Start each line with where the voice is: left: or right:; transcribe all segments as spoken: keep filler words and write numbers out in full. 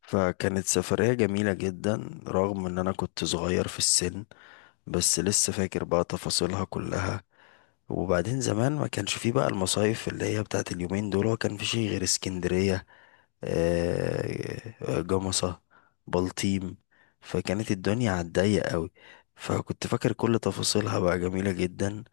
left: فكانت سفرية جميلة جدا رغم ان انا كنت صغير في السن. بس لسه فاكر بقى تفاصيلها كلها. وبعدين زمان ما كانش فيه بقى المصايف اللي هي بتاعت اليومين دول، هو كان في شيء غير اسكندرية. آه، آه، جمصة، بلطيم. فكانت الدنيا على الضيق قوي. فكنت فاكر كل تفاصيلها بقى جميلة جدا.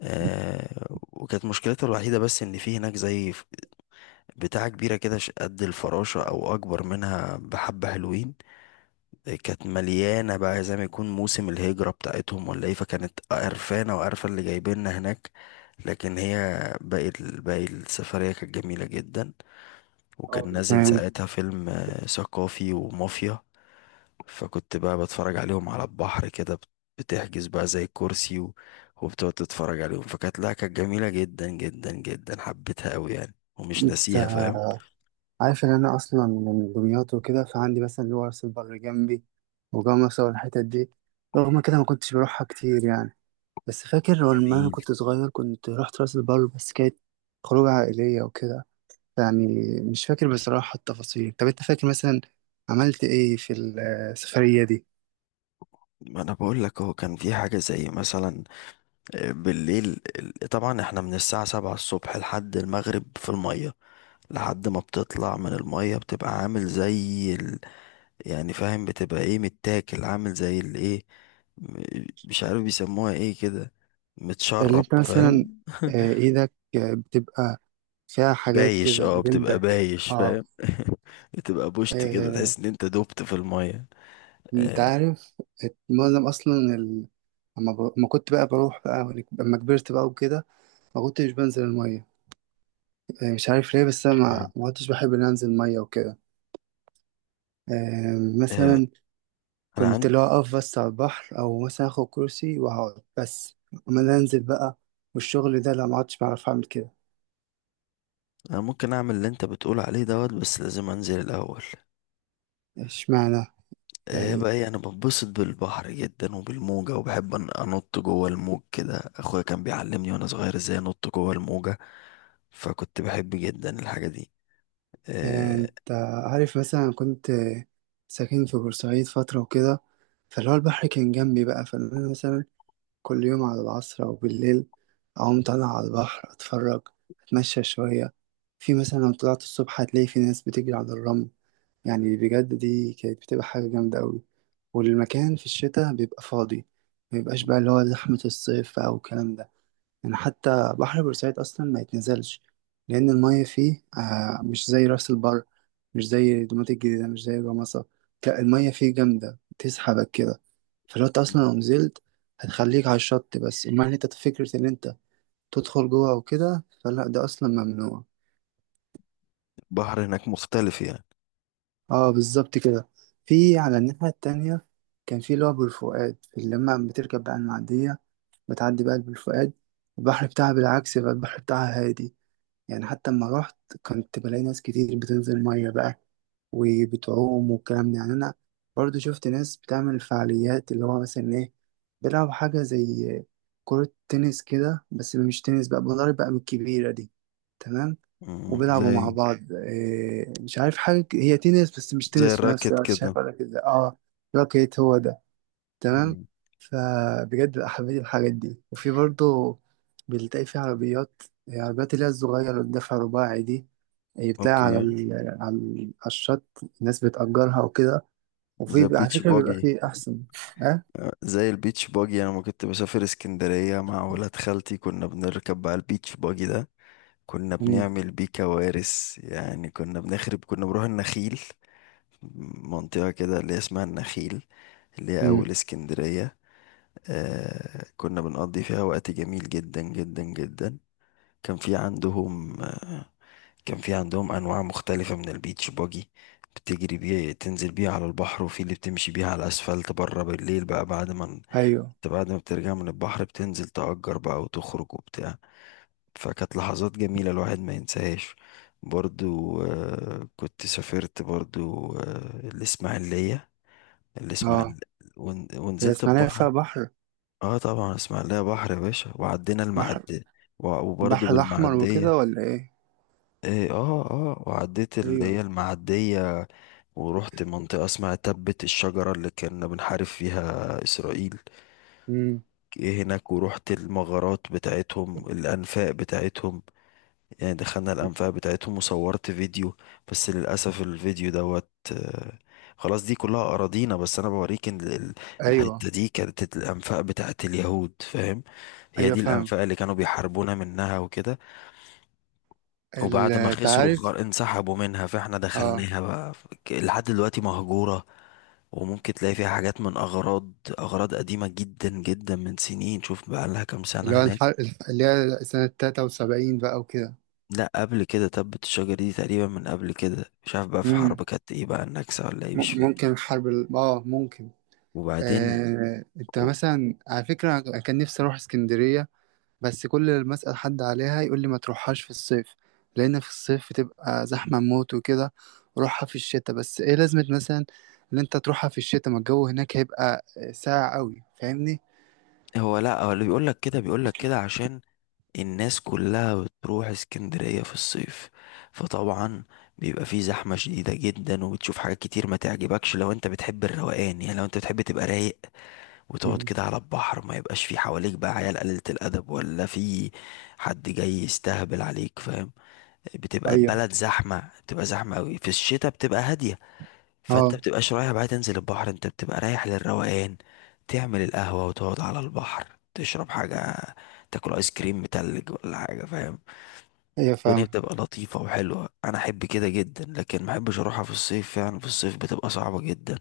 left: آه، وكانت مشكلتها الوحيدة بس ان في هناك زي بتاعة كبيرة كده ش- قد الفراشة أو أكبر منها بحبة، حلوين. كانت مليانة بقى زي ما يكون موسم الهجرة بتاعتهم ولا إيه، فكانت قرفانة وقرفة اللي جايبيننا هناك. لكن هي باقي ال- باقي السفرية كانت جميلة جدا. وكان نازل
right: آه،
left: ساعتها فيلم آه، ثقافي ومافيا. فكنت بقى بتفرج عليهم على البحر كده، بت- بتحجز بقى زي كرسي و- وبتقعد تتفرج عليهم. فكانت لا كانت جميلة جدا جدا جدا، حبيتها أوي يعني ومش
right: انت
left: ناسيها، فاهم؟
right: عارف ان انا اصلا من دمياط وكده، فعندي مثلا اللي هو راس البر جنبي وجمصة والحتت دي. رغم كده ما كنتش بروحها كتير يعني. بس فاكر لما انا
left: جميل.
right: كنت صغير كنت رحت راس البر، بس كانت خروجة عائلية وكده. يعني مش فاكر بصراحة التفاصيل. طب انت فاكر مثلا عملت ايه في السفرية دي؟
left: ما انا بقول لك، هو كان في حاجه زي مثلا آه، بالليل ال- طبعا احنا من الساعه سبعة الصبح لحد المغرب في الميه. لحد ما بتطلع من الميه بتبقى عامل زي ال... يعني فاهم؟ بتبقى ايه، متاكل، عامل زي الايه، م- مش عارف بيسموها ايه كده،
right: اللي
left: متشرب،
right: انت مثلا
left: فاهم؟
right: آه، ايدك آه، بتبقى فيها حاجات
left: بايش،
right: كده،
left: اه بتبقى
right: جلدك.
left: بايش، فاهم؟ بتبقى بوشت كده،
right: اه
left: تحس ان انت دبت في الميه.
right: انت
left: آه،
right: عارف معظم اصلا ال... اما ب... ما كنت بقى بروح بقى ولك- اما كبرت بقى وكده ما كنتش بنزل الميه. آه، مش عارف ليه، بس انا ما,
left: اشمعنى؟
right: ما كنتش بحب ان انزل الميه وكده. آه،
left: آه،
right: مثلا كنت
left: انا
right: لو اقف بس على البحر او مثلا اخد كرسي واقعد بس، اما أنا انزل بقى والشغل ده، لا ما عدتش بعرف اعمل كده.
left: انا ممكن اعمل اللي انت بتقول عليه دوت، بس لازم انزل الاول.
right: اشمعنى
left: ايه
right: يعني؟
left: بقى إيه، انا بنبسط بالبحر جدا وبالموجة، وبحب أن- انط جوه الموج كده، اخويا كان بيعلمني وانا صغير ازاي انط جوه الموجة. فكنت بحب جدا الحاجة دي.
right: آه،
left: إيه،
right: انت عارف مثلا كنت ساكن في بورسعيد فتره وكده، فاللي هو البحر كان جنبي بقى. فانا مثلا كل يوم على العصر أو بالليل أقوم طالع على البحر أتفرج، أتمشى شوية. في مثلا لو طلعت الصبح هتلاقي في ناس بتجري على الرمل، يعني بجد دي كانت بتبقى حاجة جامدة أوي. والمكان في الشتاء بيبقى فاضي، مبيبقاش بقى اللي هو زحمة الصيف أو الكلام ده. يعني حتى بحر بورسعيد أصلا ما يتنزلش، لأن المية فيه آه مش زي راس البر، مش زي دومات الجديدة، مش زي جمصة. لا المية فيه جامدة تسحبك كده. فلو أنت أصلا لو نزلت هتخليك على الشط بس، أما إن أنت فكرة إن أنت تدخل جوه وكده، فلا ده أصلا ممنوع.
left: البحر هناك مختلف يعني.
right: اه بالظبط كده. في على الناحية التانية كان في اللي هو بالفؤاد، اللي لما بتركب بقى المعدية بتعدي بقى بالفؤاد، البحر بتاعها بالعكس بقى، البحر بتاعها هادي. يعني حتى لما رحت كنت بلاقي ناس كتير بتنزل مية بقى وبتعوم والكلام ده. يعني أنا برضو شفت ناس بتعمل فعاليات اللي هو مثلا إيه، بيلعبوا حاجة زي كرة تنس كده بس مش تنس، بقى بضرب بقى من الكبيرة دي. تمام.
left: مم،
right: وبيلعبوا مع
left: زي
right: بعض، إيه مش عارف حاجة ك- هي تنس بس مش
left: زي
right: تنس في نفس
left: الراكت
right: الوقت،
left: كده.
right: شايف ولا كده؟ اه. راكيت هو ده. تمام.
left: مم،
right: فبجد بقى حبيت الحاجات دي. وفي برضه بتلاقي في عربيات، يعني عربيات اللي هي الصغيرة اللي بدفع رباعي دي، هي بتلاقي
left: اوكي.
right: على ال... على ال- على الشط الناس بتأجرها وكده.
left: زي
right: وفي على
left: البيتش
right: فكرة بيبقى
left: باجي.
right: فيه أحسن. أه؟
left: آه، زي البيتش باجي، انا ما كنت بسافر اسكندرية مع ولاد خالتي كنا بنركب بقى البيتش باجي ده. كنا
right: مم.
left: بنعمل بيه كوارث يعني، كنا بنخرب، كنا بنروح النخيل. منطقة كده اللي هي اسمها النخيل، اللي هي
right: مم.
left: أول اسكندرية. آه كنا بنقضي فيها وقت جميل جدا جدا جدا. كان في عندهم آه كان في عندهم أنواع مختلفة من البيتش باجي. بتجري بيه، تنزل بيه على البحر، وفي اللي بتمشي بيه على الأسفلت بره بالليل بقى، بعد ما انت
right: أيوه.
left: بعد ما بترجع من البحر بتنزل تأجر بقى وتخرج وبتاع. فكانت لحظات جميلة الواحد ما ينساهاش. برضو آه، كنت سافرت برضو آه، الإسماعيلية.
right: أه.
left: الإسماعيل ون-
right: هي
left: ونزلت
right: إسماعيلية
left: البحر.
right: فيها بحر؟
left: اه طبعا إسماعيلية بحر يا باشا، وعدينا
right: بحر.
left: المعدية. و- وبرضو
right: بحر الأحمر
left: بالمعدية.
right: وكده ولا إيه؟
left: إيه، اه اه وعديت اللي هي
right: أيوه.
left: المعدية، ورحت منطقة اسمها تبة الشجرة اللي كنا بنحارب فيها إسرائيل.
right: مم.
left: إيه هناك، ورحت المغارات بتاعتهم، الأنفاق بتاعتهم. يعني دخلنا الأنفاق بتاعتهم وصورت فيديو، بس للأسف الفيديو دوت آه، خلاص. دي كلها أراضينا، بس أنا بوريك إن ال- ال-
right: أيوه.
left: الحتة دي كانت الأنفاق بتاعت اليهود، فاهم؟ هي
right: أيوه
left: دي
right: فاهم.
left: الأنفاق اللي كانوا بيحاربونا منها وكده. وبعد ما
right: ال-
left: خسروا،
right: تعرف.
left: خر- انسحبوا منها فإحنا
right: أه.
left: دخلناها بقى، ف- ك- لحد دلوقتي مهجورة. وممكن تلاقي فيها حاجات من أغراض أغراض قديمة جدا جدا من سنين، شوف بقى لها كام
right: اللي
left: سنة
right: هو الح...
left: هناك.
right: اللي هي سنة تلاتة وسبعين بقى
left: لا قبل كده، تبت الشجرة دي تقريبا من قبل كده، مش عارف بقى في
right: وكده.
left: حرب كانت ايه بقى، النكسة ولا ايه، مش
right: م-
left: فاكر.
right: ممكن حرب ال... اه، ممكن.
left: وبعدين
right: آه... انت
left: و-
right: مثلا على فكرة أنا كان نفسي اروح اسكندرية، بس كل اللي بسأل حد عليها يقول لي ما تروحهاش في الصيف، لان في الصيف بتبقى زحمة موت وكده. روحها في الشتاء. بس ايه لازمة مثلا ان انت تروحها في الشتاء؟ ما الجو هناك هيبقى ساقع قوي، فاهمني؟
left: هو لا هو اللي بيقول لك كده بيقول لك كده عشان الناس كلها بتروح اسكندرية في الصيف. فطبعا بيبقى فيه زحمة شديدة جدا، وبتشوف حاجات كتير ما تعجبكش لو انت بتحب الروقان. يعني لو انت بتحب تبقى رايق وتقعد
right: مم.
left: كده على البحر، ما يبقاش فيه حواليك بقى عيال قليلة الأدب، ولا فيه حد جاي يستهبل عليك، فاهم؟ بتبقى
right: ايوه.
left: البلد زحمة، بتبقى زحمة قوي. في الشتاء بتبقى هادية، فانت
right: اه.
left: بتبقاش رايح بقى تنزل البحر، انت بتبقى رايح للروقان، تعمل القهوة وتقعد على البحر تشرب حاجة، تاكل ايس كريم متلج ولا حاجة، فاهم؟
right: ايوه
left: الدنيا
right: فاهم.
left: بتبقى لطيفة وحلوة، انا احب كده جدا. لكن ما احبش اروحها في الصيف يعني، في الصيف بتبقى صعبة جدا،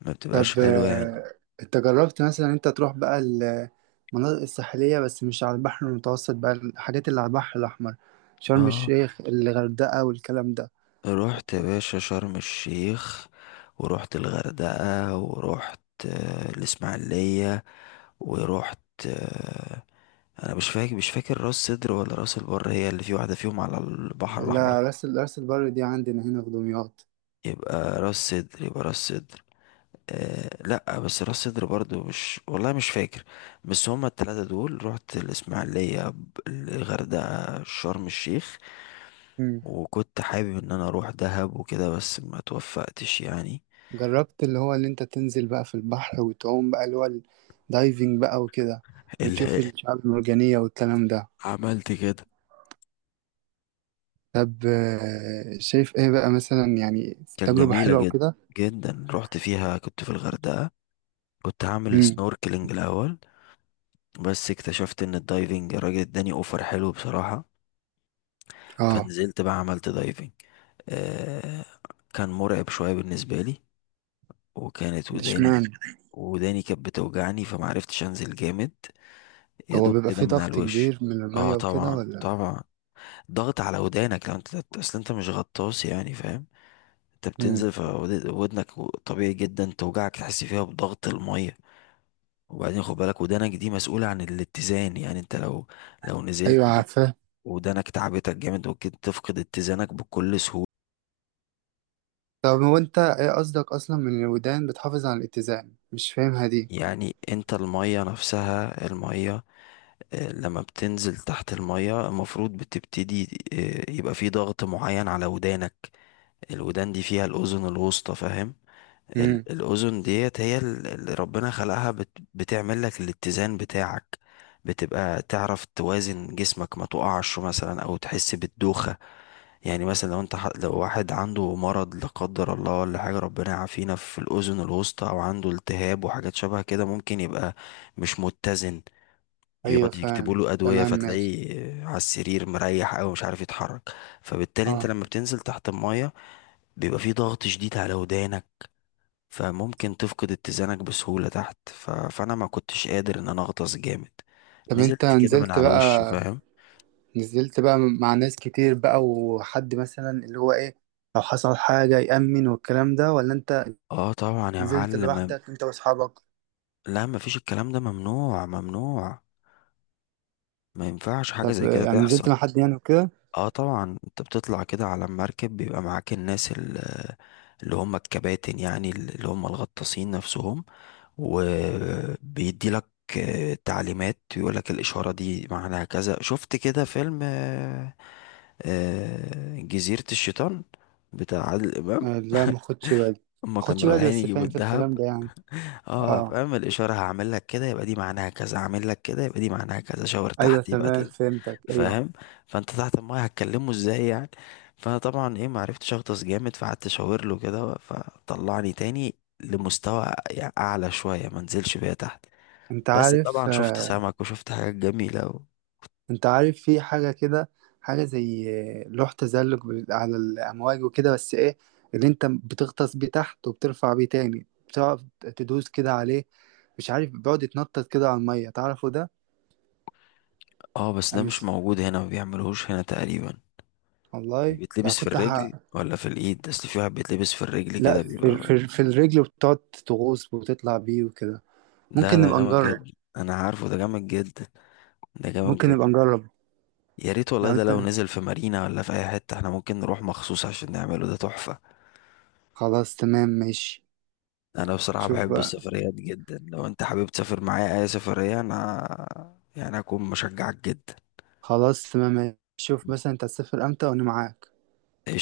left: ما بتبقاش
right: طب
left: حلوة يعني.
right: آه، انت جربت مثلا انت تروح بقى المناطق الساحلية بس مش على البحر المتوسط بقى، الحاجات اللي على البحر الأحمر؟ شرم
left: اه،
right: الشيخ، الغردقة والكلام ده.
left: رحت يا باشا شرم الشيخ، ورحت الغردقة، ورحت آه، الإسماعيلية، ورحت آه، أنا مش فاكر، مش فاكر، راس سدر ولا راس البر هي اللي في، واحدة فيهم على البحر الأحمر.
right: لا راس ال- راس البر دي عندنا هنا في دمياط.
left: يبقى راس سدر، يبقى راس سدر. أه لأ، بس راس سدر برضو مش، والله مش فاكر. بس هما التلاتة دول رحت الإسماعيلية، ب- الغردقة، شرم الشيخ.
right: مم.
left: وكنت حابب ان انا اروح دهب وكده، بس ما توفقتش يعني.
right: جربت اللي هو اللي انت تنزل بقى في البحر وتعوم بقى، اللي هو الدايفنج بقى وكده، وتشوف الشعاب المرجانية والكلام ده؟
left: عملت كده،
right: طب آه، شايف ايه بقى مثلا يعني؟
left: كانت
right: تجربة
left: جميلة
right: حلوة
left: جدا
right: وكده؟
left: جدا. رحت فيها كنت في الغردقة، كنت هعمل
right: امم.
left: سنوركلينج الأول، بس اكتشفت إن الدايفنج الراجل اداني أوفر، حلو بصراحة.
right: اه.
left: فنزلت بقى عملت دايفنج. آه كان مرعب شوية بالنسبة لي، وكانت
right: ده
left: وداني
right: اشمعنى؟
left: وداني كانت بتوجعني فمعرفتش أنزل جامد، يا
right: هو
left: دوب
right: بيبقى
left: كده
right: فيه
left: من على
right: ضغط
left: الوش.
right: كبير من
left: اه
right: المية وكده
left: طبعا
right: ولا؟
left: طبعا، ضغط على ودانك. لو انت، اصل انت مش غطاس يعني فاهم؟ انت
right: امم.
left: بتنزل فودنك، طبيعي جدا توجعك، تحس فيها بضغط المية. وبعدين خد بالك ودانك دي مسؤولة عن الاتزان، يعني انت لو لو
right: ايوه
left: نزلت و-
right: عارفاه.
left: ودانك تعبتك جامد، ممكن تفقد اتزانك بكل سهولة.
right: طب هو انت ايه قصدك اصلا من الودان بتحافظ على الاتزان؟ مش فاهمها دي.
left: يعني انت المية نفسها، المية آه، لما بتنزل تحت المية المفروض بتبتدي آه، يبقى في ضغط معين على ودانك. الودان دي فيها الأذن الوسطى، فاهم؟
right: امم.
left: ال- الأذن ديت هي ال- اللي ربنا خلقها بت بتعمل لك الاتزان بتاعك، بتبقى تعرف توازن جسمك، ما تقعش مثلا او تحس بالدوخة. يعني مثلا لو انت ح- لو واحد عنده مرض لا قدر الله ولا حاجة، ربنا يعافينا، في الأذن الوسطى او عنده التهاب وحاجات شبه كده، ممكن يبقى مش متزن،
right: ايوه
left: يقعد يكتبوا
right: فاهم.
left: له أدوية
right: تمام ماشي.
left: فتلاقيه على السرير مريح أوي مش عارف يتحرك. فبالتالي انت
right: اه.
left: لما بتنزل تحت المية بيبقى في ضغط شديد على ودانك، فممكن تفقد اتزانك بسهولة تحت. ف... فأنا ما كنتش قادر إن أنا أغطس جامد،
right: طب انت
left: نزلت كده من
right: نزلت
left: على الوش،
right: بقى،
left: فاهم؟
right: نزلت بقى مع ناس كتير بقى، وحد مثلا اللي هو ايه لو حصل حاجة يأمن والكلام ده، ولا انت
left: اه طبعا يا
right: نزلت
left: معلم،
right: لوحدك انت واصحابك؟
left: لا مفيش الكلام ده ممنوع ممنوع، ما ينفعش حاجة
right: طب
left: زي
right: آه،
left: كده
right: يعني
left: تحصل.
right: نزلت مع حد يعني وكده؟
left: اه طبعا انت بتطلع كده على المركب، بيبقى معاك الناس ال- اللي هم الكباتن، يعني اللي هم الغطاسين نفسهم، وبيدي لك تعليمات، يقول لك الإشارة دي معناها كذا. شفت كده فيلم آه، جزيرة الشيطان بتاع عادل إمام؟
right: آه، لا ما خدش بالي.
left: هما
right: ما
left: كانوا
right: خدش بالي
left: رايحين
right: بس
left: يجيبوا
right: فاهم في
left: الذهب.
right: الكلام ده يعني.
left: اه
right: اه
left: فاهم، الإشارة هعمل لك كده يبقى دي معناها كذا، هعمل لك كده يبقى دي معناها كذا، شاور
right: ايوه
left: تحت يبقى
right: تمام
left: تد-
right: فهمتك ايوه.
left: فاهم؟ فانت تحت المايه هتكلمه ازاي يعني؟ فانا طبعا ايه معرفتش اغطس جامد، فقعدت اشاور له كده فطلعني تاني لمستوى يعني اعلى شوية، ما نزلش بيها تحت.
right: انت
left: بس
right: عارف
left: طبعا شفت
right: آه،
left: سمك وشفت حاجات جميلة و...
right: انت عارف في حاجة كده، حاجة زي آه، لوح تزلج بال- على الأمواج وكده، بس ايه، اللي انت بتغطس بيه تحت وبترفع بيه تاني، بتقعد تدوس كده عليه، مش عارف بيقعد يتنطط كده على المية، تعرفه ده؟
left: اه بس
right: أنا
left: ده
right: مش...
left: مش موجود هنا، ما بيعملوهوش هنا تقريبا. اللي
right: والله ده
left: بيتلبس في
right: كنت ح...
left: الرجل ولا في الايد؟ اصل في واحد بيتلبس في الرجل
right: لا
left: كده
right: في,
left: بيبقى،
right: في, في الرجل بتقعد تغوص وتطلع بيه وكده.
left: لا
right: ممكن
left: ده
right: نبقى
left: جامد
right: نجرب.
left: جدا، انا عارفه، ده جامد جدا، ده جامد
right: ممكن
left: جدا.
right: نبقى نجرب.
left: يا ريت والله،
right: لو
left: ده
right: انت...
left: لو نزل في مارينا ولا في اي حته احنا ممكن نروح مخصوص عشان نعمله، ده تحفه.
right: خلاص تمام ماشي.
left: انا بصراحه
right: شوف
left: بحب
right: بقى.
left: السفريات جدا، لو انت حابب تسافر معايا اي سفريه انا يعني هكون مشجعك جدا.
right: خلاص تمام ماشي. شوف مثلا انت هتسافر امتى وانا معاك.